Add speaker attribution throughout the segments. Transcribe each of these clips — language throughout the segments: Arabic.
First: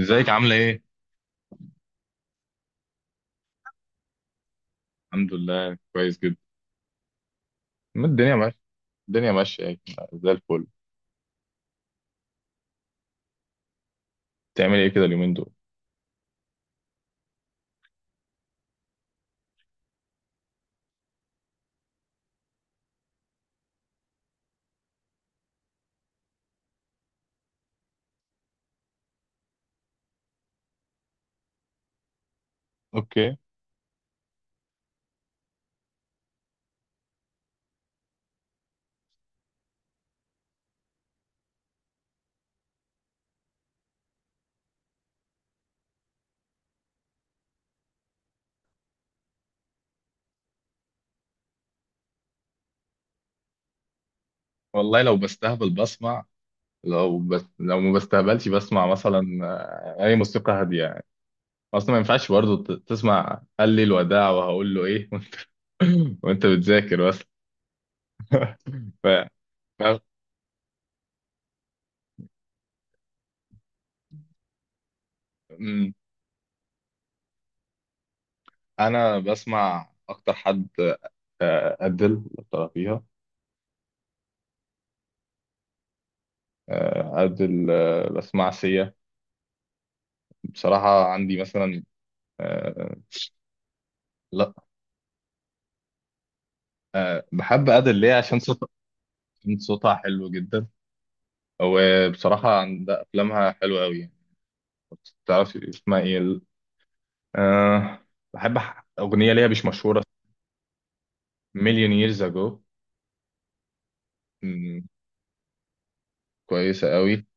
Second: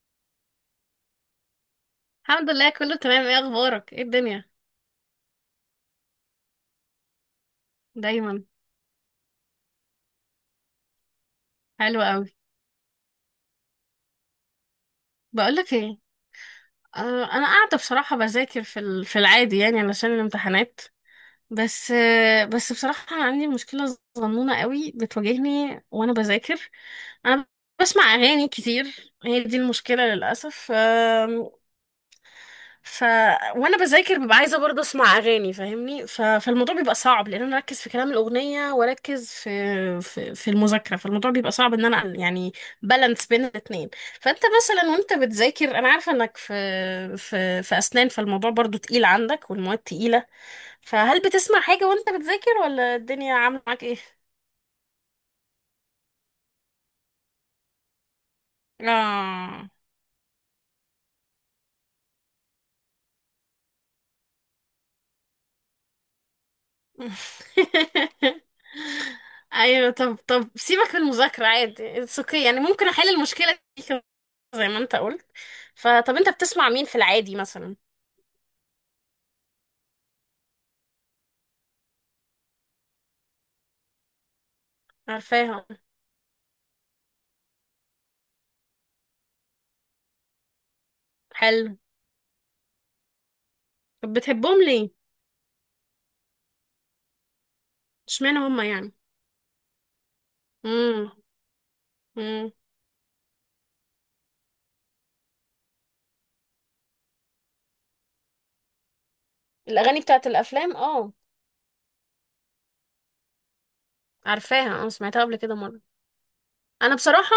Speaker 1: ازيك عاملة ايه؟
Speaker 2: الحمد لله كله تمام. ايه اخبارك؟ ايه الدنيا؟
Speaker 1: الحمد لله كويس جدا. ما الدنيا
Speaker 2: دايما
Speaker 1: ماشية. الدنيا ماشية يعني، زي الفل.
Speaker 2: حلوة قوي.
Speaker 1: بتعمل ايه كده اليومين دول؟
Speaker 2: بقولك ايه، انا قاعده بصراحه بذاكر في العادي يعني علشان الامتحانات. بس بس بصراحه انا عندي مشكله صغنونه قوي بتواجهني وانا بذاكر. انا بسمع اغاني كتير، هي دي المشكله للاسف. ف
Speaker 1: اوكي.
Speaker 2: وانا بذاكر ببقى عايزه برضه اسمع اغاني، فاهمني؟ فالموضوع بيبقى صعب لان انا اركز في كلام الاغنيه واركز في المذاكره، فالموضوع بيبقى صعب ان انا يعني بالانس بين الاثنين. فانت مثلا وانت بتذاكر انا عارفه انك في اسنان، فالموضوع برضه تقيل عندك والمواد تقيله. فهل بتسمع حاجه وانت بتذاكر، ولا الدنيا عامله معاك ايه؟
Speaker 1: والله لو بستهبل بسمع. لو ما بستهبلش بسمع مثلا.
Speaker 2: اه.
Speaker 1: اي موسيقى هادية يعني. اصلا ما ينفعش برضه تسمع قال لي الوداع وهقول له ايه. وانت بتذاكر بس. ف...
Speaker 2: ايوه.
Speaker 1: ف-
Speaker 2: طب سيبك من المذاكره، عادي اتس اوكي يعني، ممكن احل المشكله دي زي ما انت قلت.
Speaker 1: مم.
Speaker 2: فطب انت بتسمع مين في العادي مثلا؟
Speaker 1: انا بسمع اكتر حد ادل فيها.
Speaker 2: عارفاهم.
Speaker 1: ادل، بسمع سيا. بصراحة عندي
Speaker 2: حلو.
Speaker 1: مثلا.
Speaker 2: طب بتحبهم ليه؟
Speaker 1: بحب أدل ليه عشان
Speaker 2: اشمعنى هم
Speaker 1: صوت.
Speaker 2: يعني؟
Speaker 1: عشان صوتها حلو جدا.
Speaker 2: امم.
Speaker 1: وبصراحة
Speaker 2: امم.
Speaker 1: عند أفلامها حلوة أوي يعني. تعرفي اسمها إيه أه بحب أغنية ليها مش
Speaker 2: الاغاني
Speaker 1: مشهورة.
Speaker 2: بتاعت الافلام، اه
Speaker 1: مليون ييرز أجو.
Speaker 2: عارفاها، اه سمعتها قبل كده مره. انا
Speaker 1: كويسة أوي.
Speaker 2: بصراحه،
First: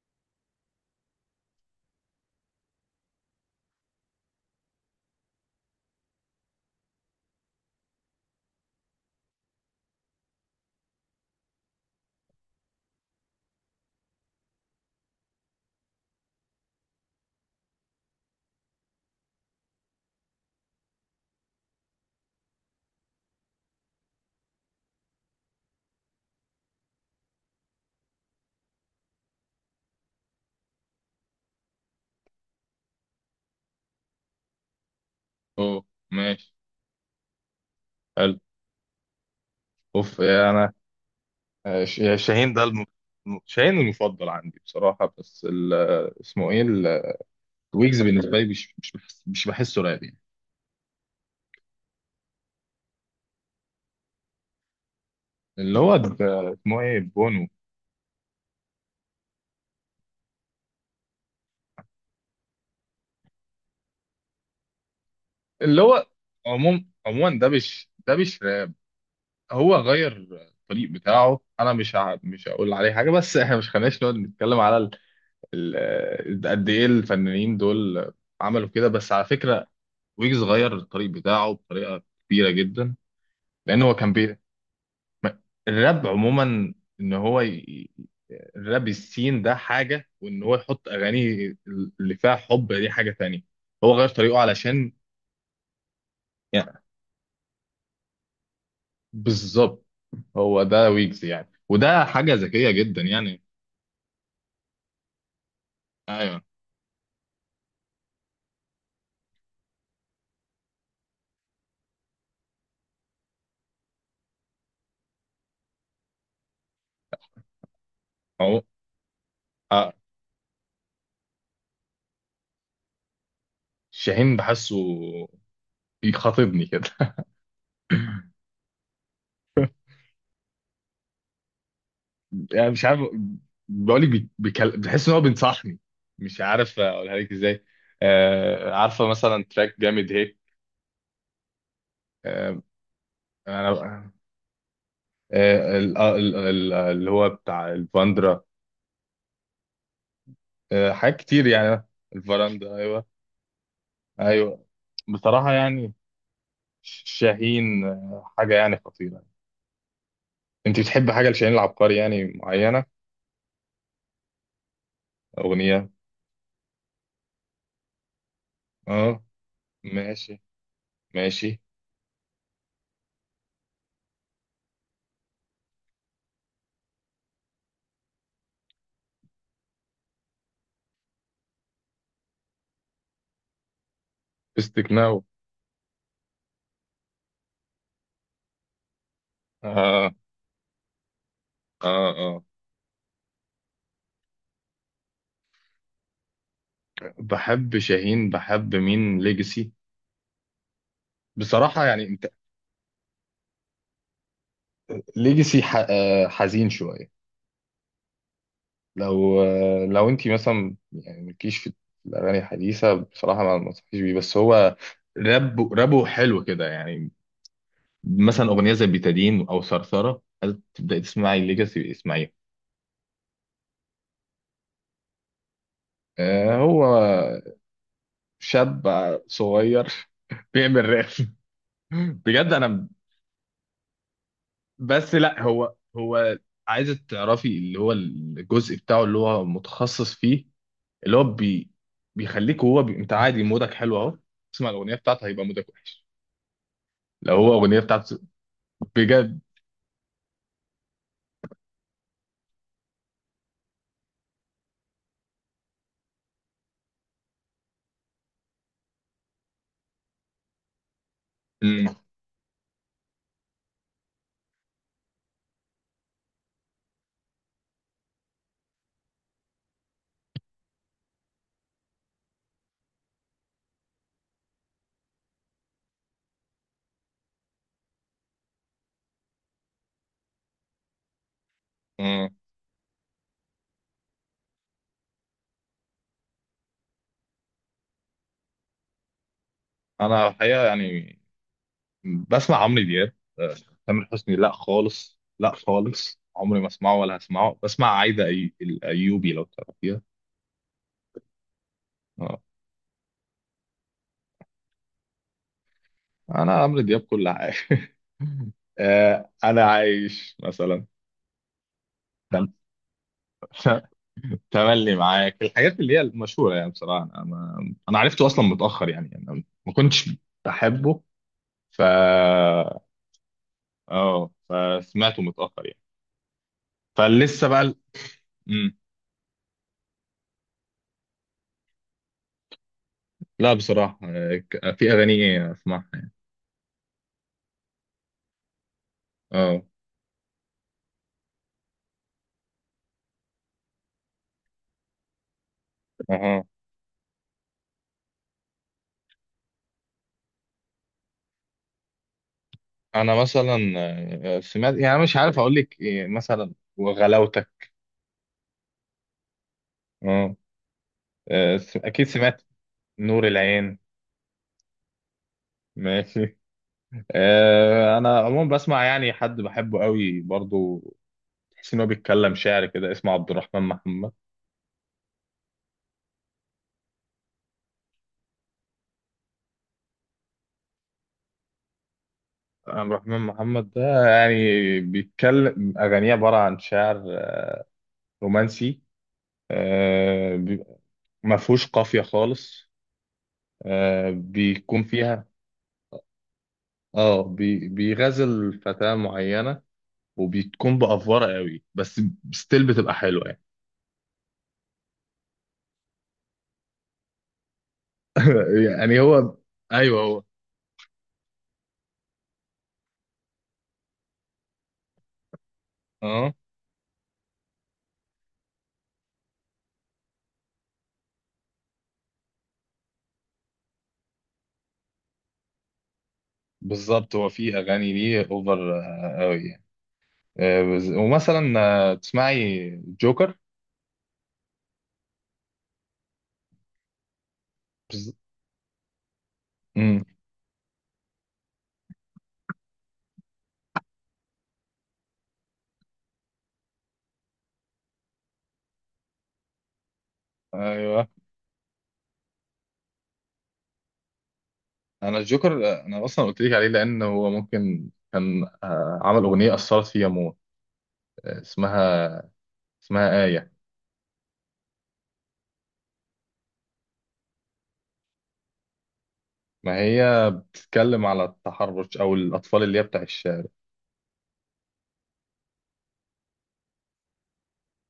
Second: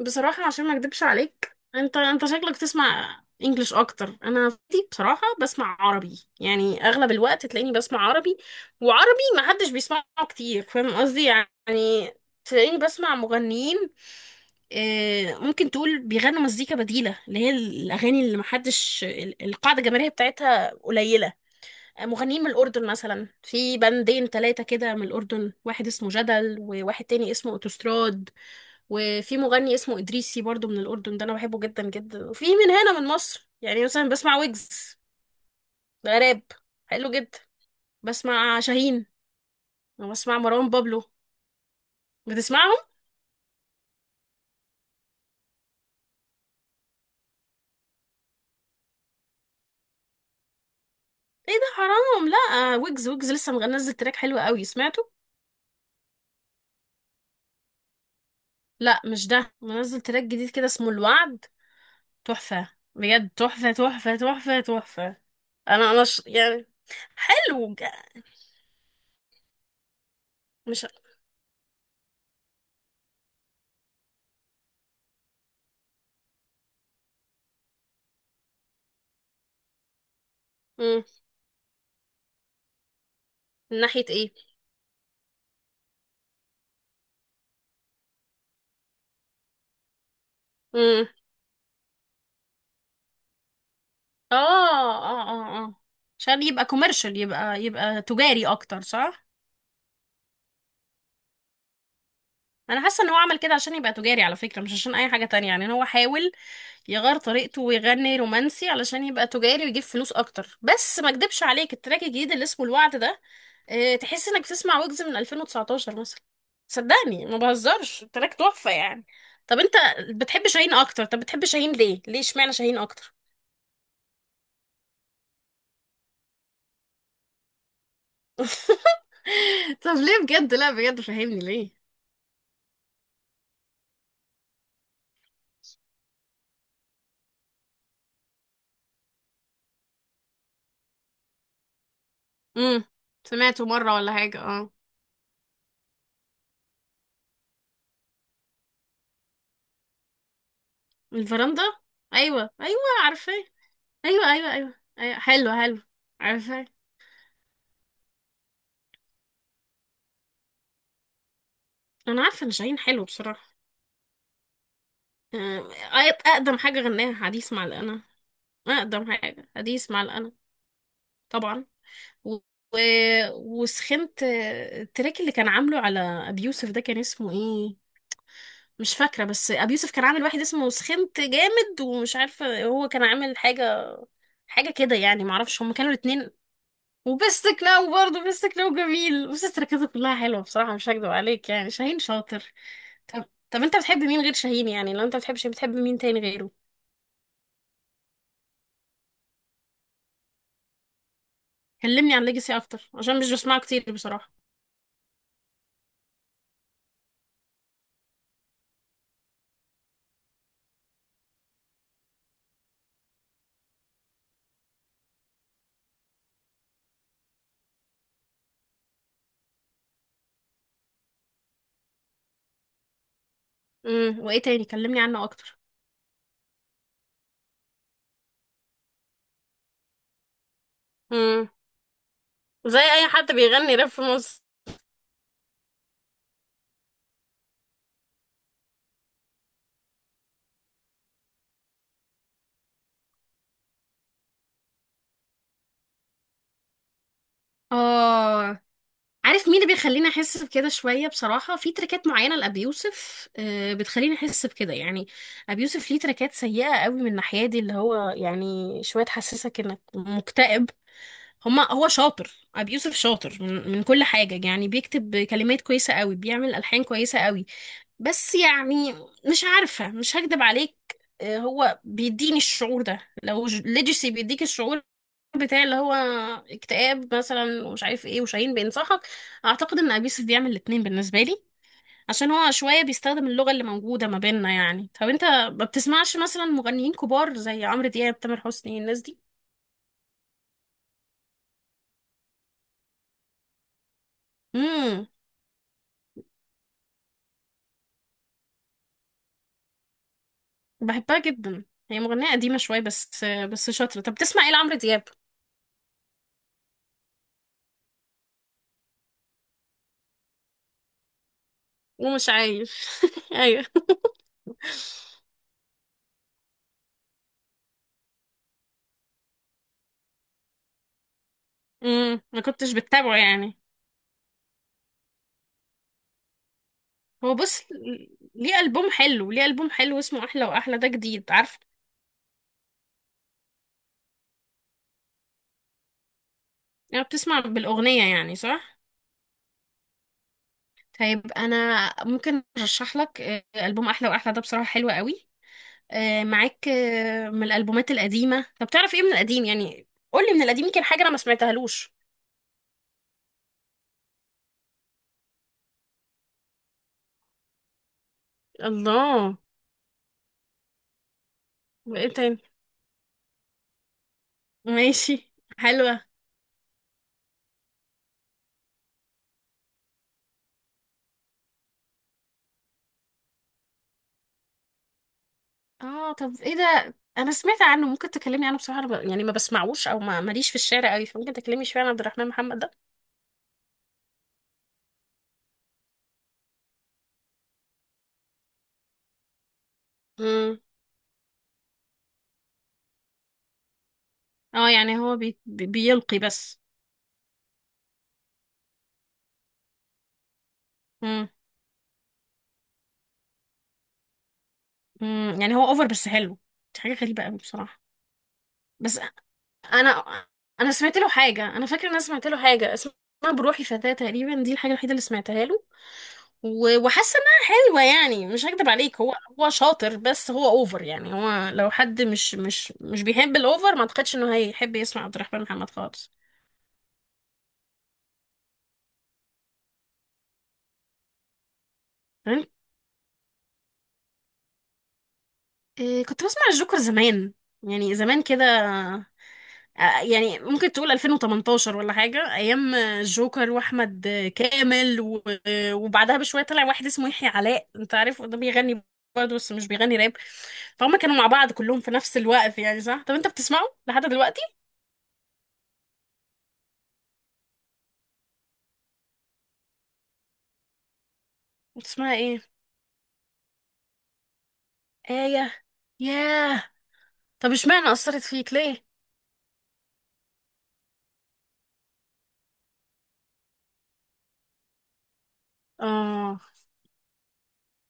Speaker 2: بصراحة عشان ما اكدبش عليك، انت شكلك تسمع انجليش اكتر، انا دي بصراحة بسمع عربي يعني، اغلب الوقت تلاقيني بسمع عربي. وعربي ما حدش بيسمعه كتير، فاهم قصدي يعني؟ تلاقيني بسمع مغنيين ممكن تقول بيغنوا مزيكا بديلة، اللي هي الاغاني اللي ما حدش، القاعدة الجماهيرية بتاعتها قليلة. مغنيين من الأردن مثلا، في بندين تلاتة كده من الأردن، واحد اسمه جدل، وواحد تاني اسمه أوتوستراد، وفي مغني اسمه إدريسي برضو من الأردن، ده أنا بحبه جدا جدا. وفي من هنا من مصر يعني مثلا بسمع ويجز،
Speaker 1: أوه.
Speaker 2: ده راب،
Speaker 1: ماشي.
Speaker 2: حلو جدا.
Speaker 1: حلو.
Speaker 2: بسمع شاهين،
Speaker 1: أوف،
Speaker 2: وبسمع
Speaker 1: إيه
Speaker 2: مروان
Speaker 1: أنا؟
Speaker 2: بابلو.
Speaker 1: آه، ش- شاهين ده
Speaker 2: بتسمعهم؟
Speaker 1: شاهين المفضل عندي بصراحة، بس اسمه إيه ويجز بالنسبة لي مش بحسه راب يعني.
Speaker 2: ايه ده حرام، لا ويجز، ويجز لسه منزل تراك حلو قوي، سمعته؟
Speaker 1: اللي هو اسمه إيه بونو.
Speaker 2: لا مش ده، منزل تراك جديد كده اسمه الوعد، تحفة، بجد تحفة.
Speaker 1: اللي
Speaker 2: انا
Speaker 1: هو
Speaker 2: يعني
Speaker 1: عموما ده
Speaker 2: حلو
Speaker 1: مش ده مش هو غير
Speaker 2: مش،
Speaker 1: الطريق بتاعه. انا مش هقول عليه حاجه، بس احنا مش خليناش نقعد نتكلم على قد ايه الفنانين دول عملوا كده، بس على فكره ويجز غير
Speaker 2: مم.
Speaker 1: الطريق بتاعه بطريقه كبيره جدا.
Speaker 2: من
Speaker 1: لان هو
Speaker 2: ناحية
Speaker 1: كان
Speaker 2: ايه؟
Speaker 1: بي... ما- الراب عموما. ان هو الراب السين ده حاجه، وان هو يحط
Speaker 2: مم.
Speaker 1: اغاني اللي فيها حب دي حاجه تانية. هو غير
Speaker 2: اه
Speaker 1: طريقه علشان
Speaker 2: اه اه اه، عشان يبقى
Speaker 1: يعني.
Speaker 2: كوميرشال، يبقى يبقى تجاري اكتر، صح؟
Speaker 1: بالظبط، هو ده ويجز يعني، وده حاجه ذكيه
Speaker 2: انا
Speaker 1: جدا
Speaker 2: حاسه ان هو عمل
Speaker 1: يعني.
Speaker 2: كده عشان يبقى تجاري على فكره، مش عشان اي حاجه تانية يعني، إن هو حاول
Speaker 1: ايوه.
Speaker 2: يغير طريقته ويغني رومانسي علشان يبقى تجاري ويجيب فلوس اكتر. بس ما اكدبش عليك التراك الجديد اللي اسمه الوعد ده، اه تحس انك بتسمع ويجز من 2019 مثلا، صدقني ما بهزرش، التراك تحفه يعني. طب انت
Speaker 1: اه.
Speaker 2: بتحب شاهين اكتر؟ طب بتحب شاهين ليه؟ ليه اشمعنى شاهين اكتر؟
Speaker 1: شاهين بحسه بيخاطبني كده.
Speaker 2: طب ليه بجد؟ لا بجد فهمني ليه.
Speaker 1: يعني مش عارف، بقول لك بحس ان هو بينصحني. مش عارف اقولها لك ازاي. عارفه مثلا تراك جامد هيك. آه
Speaker 2: امم. سمعته مرة
Speaker 1: انا
Speaker 2: ولا حاجة، اه
Speaker 1: اللي هو بتاع الفاندرا. حاجات كتير
Speaker 2: الفرندا،
Speaker 1: يعني.
Speaker 2: ايوه
Speaker 1: الفراندا،
Speaker 2: ايوه
Speaker 1: ايوه،
Speaker 2: عارفاه، ايوه ايوه
Speaker 1: ايوه.
Speaker 2: ايوه ايوه
Speaker 1: بصراحه
Speaker 2: حلو حلو
Speaker 1: يعني
Speaker 2: عارفاه.
Speaker 1: شاهين، حاجه يعني خطيره. انت بتحب حاجه لشاهين العبقري
Speaker 2: انا
Speaker 1: يعني
Speaker 2: عارفة ان شاهين
Speaker 1: معينه؟
Speaker 2: حلو بصراحة. آه،
Speaker 1: اغنيه.
Speaker 2: اقدم حاجة غناها حديث مع القنا، اقدم
Speaker 1: اه.
Speaker 2: حاجة حديث مع القنا.
Speaker 1: ماشي، ماشي.
Speaker 2: طبعا. و... و... وسخنت، التراك اللي كان عامله على ابي يوسف ده كان اسمه ايه؟ مش فاكرة، بس ابي يوسف كان عامل واحد اسمه سخنت جامد، ومش عارفة هو كان عامل حاجة، حاجة
Speaker 1: بستك.
Speaker 2: كده يعني، معرفش هما كانوا الاتنين. وبيست كلاو، برضه بيست كلاو جميل، بس تركيزه
Speaker 1: اه،
Speaker 2: كلها حلوة بصراحة، مش هكدب عليك يعني شاهين
Speaker 1: اه، اه.
Speaker 2: شاطر. طب طب انت بتحب مين غير شاهين يعني؟ لو انت بتحبش بتحب مين تاني غيره؟
Speaker 1: بحب شاهين، بحب مين ليجاسي. بصراحة يعني
Speaker 2: كلمني
Speaker 1: انت،
Speaker 2: عن ليجاسي اكتر عشان مش بسمعه كتير بصراحة.
Speaker 1: ليجاسي ح... آه، حزين شوية. لو انت مثلا يعني مالكيش في الأغاني الحديثة بصراحة، ما انصحكيش بيه. بس هو راب، رابه حلو كده يعني. مثلا أغنية زي بيتادين أو ثرثرة، هل تبدأي تسمعي ليجاسي اسمعيها.
Speaker 2: امم. وايه تاني؟ كلمني عنه اكتر.
Speaker 1: هو شاب صغير. بيعمل راب
Speaker 2: امم.
Speaker 1: بجد
Speaker 2: زي
Speaker 1: أنا،
Speaker 2: اي حد بيغني راب في مصر.
Speaker 1: بس لا. هو عايزة تعرفي اللي هو الجزء بتاعه اللي هو متخصص فيه. اللي هو بيخليك. هو انت عادي مودك حلو اهو. تسمع الاغنيه بتاعته هيبقى مودك وحش. لو هو اغنيه بتاعته
Speaker 2: اه.
Speaker 1: بجد.
Speaker 2: عارف مين اللي بيخليني احس بكده شويه بصراحه؟ في تركات معينه لابي يوسف بتخليني احس بكده يعني. ابي يوسف ليه تركات سيئه قوي من الناحيه دي، اللي هو يعني شويه تحسسك انك مكتئب. هما هو
Speaker 1: مم.
Speaker 2: شاطر، ابي يوسف شاطر من كل حاجه يعني، بيكتب كلمات كويسه قوي، بيعمل الحان كويسه قوي، بس يعني مش عارفه مش هكدب عليك، هو بيديني الشعور ده. لو ليجسي بيديك الشعور بتاع اللي هو اكتئاب مثلا ومش عارف ايه، وشاهين بينصحك، اعتقد ان ابي يوسف بيعمل الاتنين بالنسبه لي،
Speaker 1: مم.
Speaker 2: عشان هو شويه بيستخدم اللغه اللي موجوده ما بيننا يعني. طب انت ما بتسمعش مثلا مغنيين كبار زي عمرو دياب، تامر حسني، الناس دي؟
Speaker 1: انا الحقيقه يعني بسمع عمرو دياب. تامر حسني لا
Speaker 2: امم.
Speaker 1: خالص، لا خالص، عمري ما اسمعه ولا هسمعه. بسمع عايده الايوبي لو تعرفيها.
Speaker 2: بحبها جدا، هي مغنيه
Speaker 1: آه.
Speaker 2: قديمه شويه بس بس شاطره. طب بتسمع ايه لعمرو دياب؟
Speaker 1: انا عمرو دياب كل حاجه. انا عايش
Speaker 2: ومش
Speaker 1: مثلا،
Speaker 2: عايش، ايوه.
Speaker 1: تملي معاك، الحاجات اللي هي المشهوره يعني. بصراحه انا ما... انا عرفته اصلا متاخر يعني. يعني انا ما كنتش بحبه. ف
Speaker 2: امم. ما كنتش بتابعه يعني.
Speaker 1: اه. فسمعته متاخر يعني.
Speaker 2: هو
Speaker 1: فلسه بقى
Speaker 2: بص، ليه
Speaker 1: مم.
Speaker 2: ألبوم حلو، ليه ألبوم حلو اسمه أحلى وأحلى، ده جديد عارفه.
Speaker 1: لا، بصراحه في اغاني اسمعها.
Speaker 2: يعني بتسمع بالأغنية يعني، صح؟
Speaker 1: اه.
Speaker 2: طيب أنا ممكن أرشح لك ألبوم أحلى وأحلى ده بصراحة حلو قوي
Speaker 1: اها.
Speaker 2: معاك، من الألبومات القديمة. طب تعرف إيه من القديم يعني؟ قولي من القديم يمكن حاجة أنا ما سمعتهالوش.
Speaker 1: انا مثلا سمعت يعني، مش عارف اقول لك إيه، مثلا وغلاوتك.
Speaker 2: الله.
Speaker 1: اه. اكيد
Speaker 2: وإيه تاني؟
Speaker 1: سمعت نور العين.
Speaker 2: ماشي، حلوة.
Speaker 1: ماشي. انا عموما بسمع يعني حد بحبه قوي برضو، تحس ان هو بيتكلم شعر كده، اسمه عبد الرحمن محمد.
Speaker 2: آه طب إيه ده؟ أنا سمعت عنه، ممكن تكلمني عنه؟ بصراحة أنا يعني ما بسمعوش أو ما ماليش في الشارع قوي، فممكن تكلمني شوية عن عبد الرحمن محمد ده؟
Speaker 1: عبد الرحمن محمد ده يعني بيتكلم اغانيه عباره عن شعر رومانسي. آه،
Speaker 2: مم.
Speaker 1: بيبقى- ما فيهوش قافيه خالص.
Speaker 2: آه
Speaker 1: بيكون
Speaker 2: يعني هو
Speaker 1: فيها.
Speaker 2: بيلقي بس.
Speaker 1: اه. بيغزل فتاه معينه وبتكون
Speaker 2: مم.
Speaker 1: بافوره قوي، بس ستيل بتبقى حلوه يعني.
Speaker 2: مم. يعني هو أوفر بس حلو، دي حاجة غريبة قوي بصراحة.
Speaker 1: يعني
Speaker 2: بس
Speaker 1: هو، ايوه،
Speaker 2: انا
Speaker 1: هو.
Speaker 2: انا سمعت له حاجه، انا فاكره ان انا سمعت له حاجه اسمها بروحي فتاه تقريبا، دي الحاجه الوحيده اللي سمعتها له،
Speaker 1: اه.
Speaker 2: وحاسه انها حلوه يعني، مش هكدب عليك هو، هو شاطر بس هو اوفر يعني، هو لو حد مش بيحب الاوفر ما اعتقدش انه هيحب يسمع عبد الرحمن محمد خالص.
Speaker 1: بالظبط، هو في اغاني ليه اوفر قوي يعني. ومثلا
Speaker 2: تمام.
Speaker 1: تسمعي جوكر.
Speaker 2: إيه، كنت بسمع الجوكر زمان، يعني زمان كده، يعني ممكن تقول 2018 ولا حاجة، أيام الجوكر وأحمد كامل وبعدها بشوية طلع واحد اسمه يحيى علاء، أنت عارف ده بيغني برضه بس مش بيغني راب، فهم
Speaker 1: ايوه.
Speaker 2: كانوا مع بعض كلهم في نفس الوقت يعني صح. طب أنت بتسمعه لحد دلوقتي؟
Speaker 1: انا الجوكر انا اصلا قلت لك عليه، لان هو ممكن كان عمل اغنيه اثرت فيا موت. آه،
Speaker 2: بتسمعها
Speaker 1: اسمها
Speaker 2: إيه؟
Speaker 1: اسمها آية.
Speaker 2: آية. ياه. طب اشمعنى أثرت فيك ليه؟
Speaker 1: ما هي بتتكلم على التحرش او الاطفال اللي هي بتاع الشارع.
Speaker 2: آه.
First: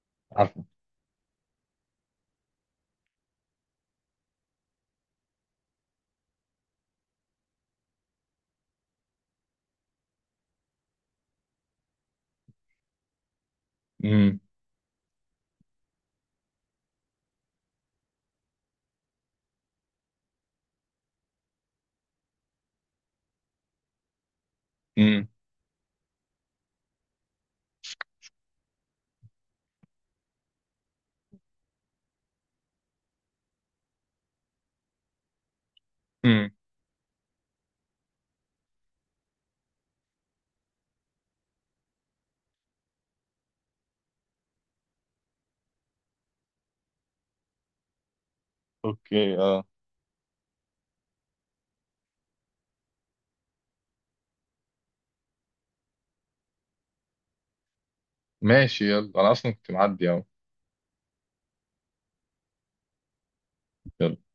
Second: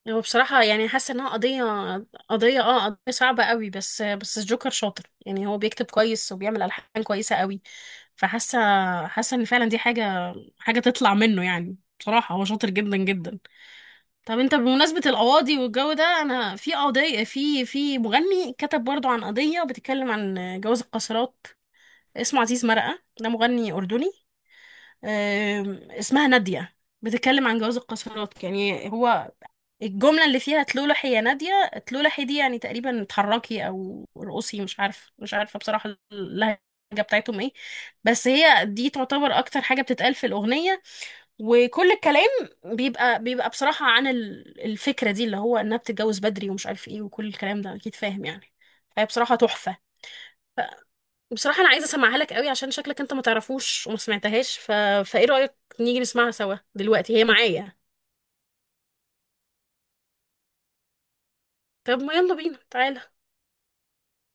Speaker 2: هو
Speaker 1: عارفه.
Speaker 2: بصراحة يعني حاسة انها قضية، قضية اه قضية صعبة قوي، بس بس الجوكر شاطر يعني، هو بيكتب كويس وبيعمل ألحان كويسة قوي، فحاسة، حاسة ان فعلا دي حاجة، حاجة تطلع منه يعني، بصراحة هو شاطر جدا جدا. طب
Speaker 1: امم.
Speaker 2: انت بمناسبة القواضي والجو ده، انا في قضية، في مغني كتب برضو عن قضية بتتكلم عن جواز القاصرات، اسمه عزيز مرقة، ده مغني أردني.
Speaker 1: امم.
Speaker 2: آم، اسمها نادية، بتتكلم عن جواز القاصرات يعني. هو الجملة اللي فيها تلولحي يا نادية تلولحي دي، يعني تقريبا اتحركي او رقصي، مش عارفة مش عارفة بصراحة
Speaker 1: امم.
Speaker 2: اللهجة بتاعتهم ايه، بس هي دي تعتبر اكتر حاجة بتتقال في الأغنية. وكل الكلام بيبقى بيبقى بصراحة عن الفكرة دي، اللي هو انها بتتجوز بدري ومش عارف ايه وكل الكلام ده، اكيد فاهم يعني. فهي بصراحة
Speaker 1: اوكي، اه.
Speaker 2: تحفة، بصراحة أنا عايزة أسمعها لك قوي عشان شكلك أنت ما تعرفوش وما سمعتهاش. فإيه رأيك نيجي نسمعها سوا دلوقتي، هي معايا.
Speaker 1: ماشي. يلا، انا اصلا كنت معدي اهو.
Speaker 2: طب ما يلا بينا تعالى.
Speaker 1: يلا.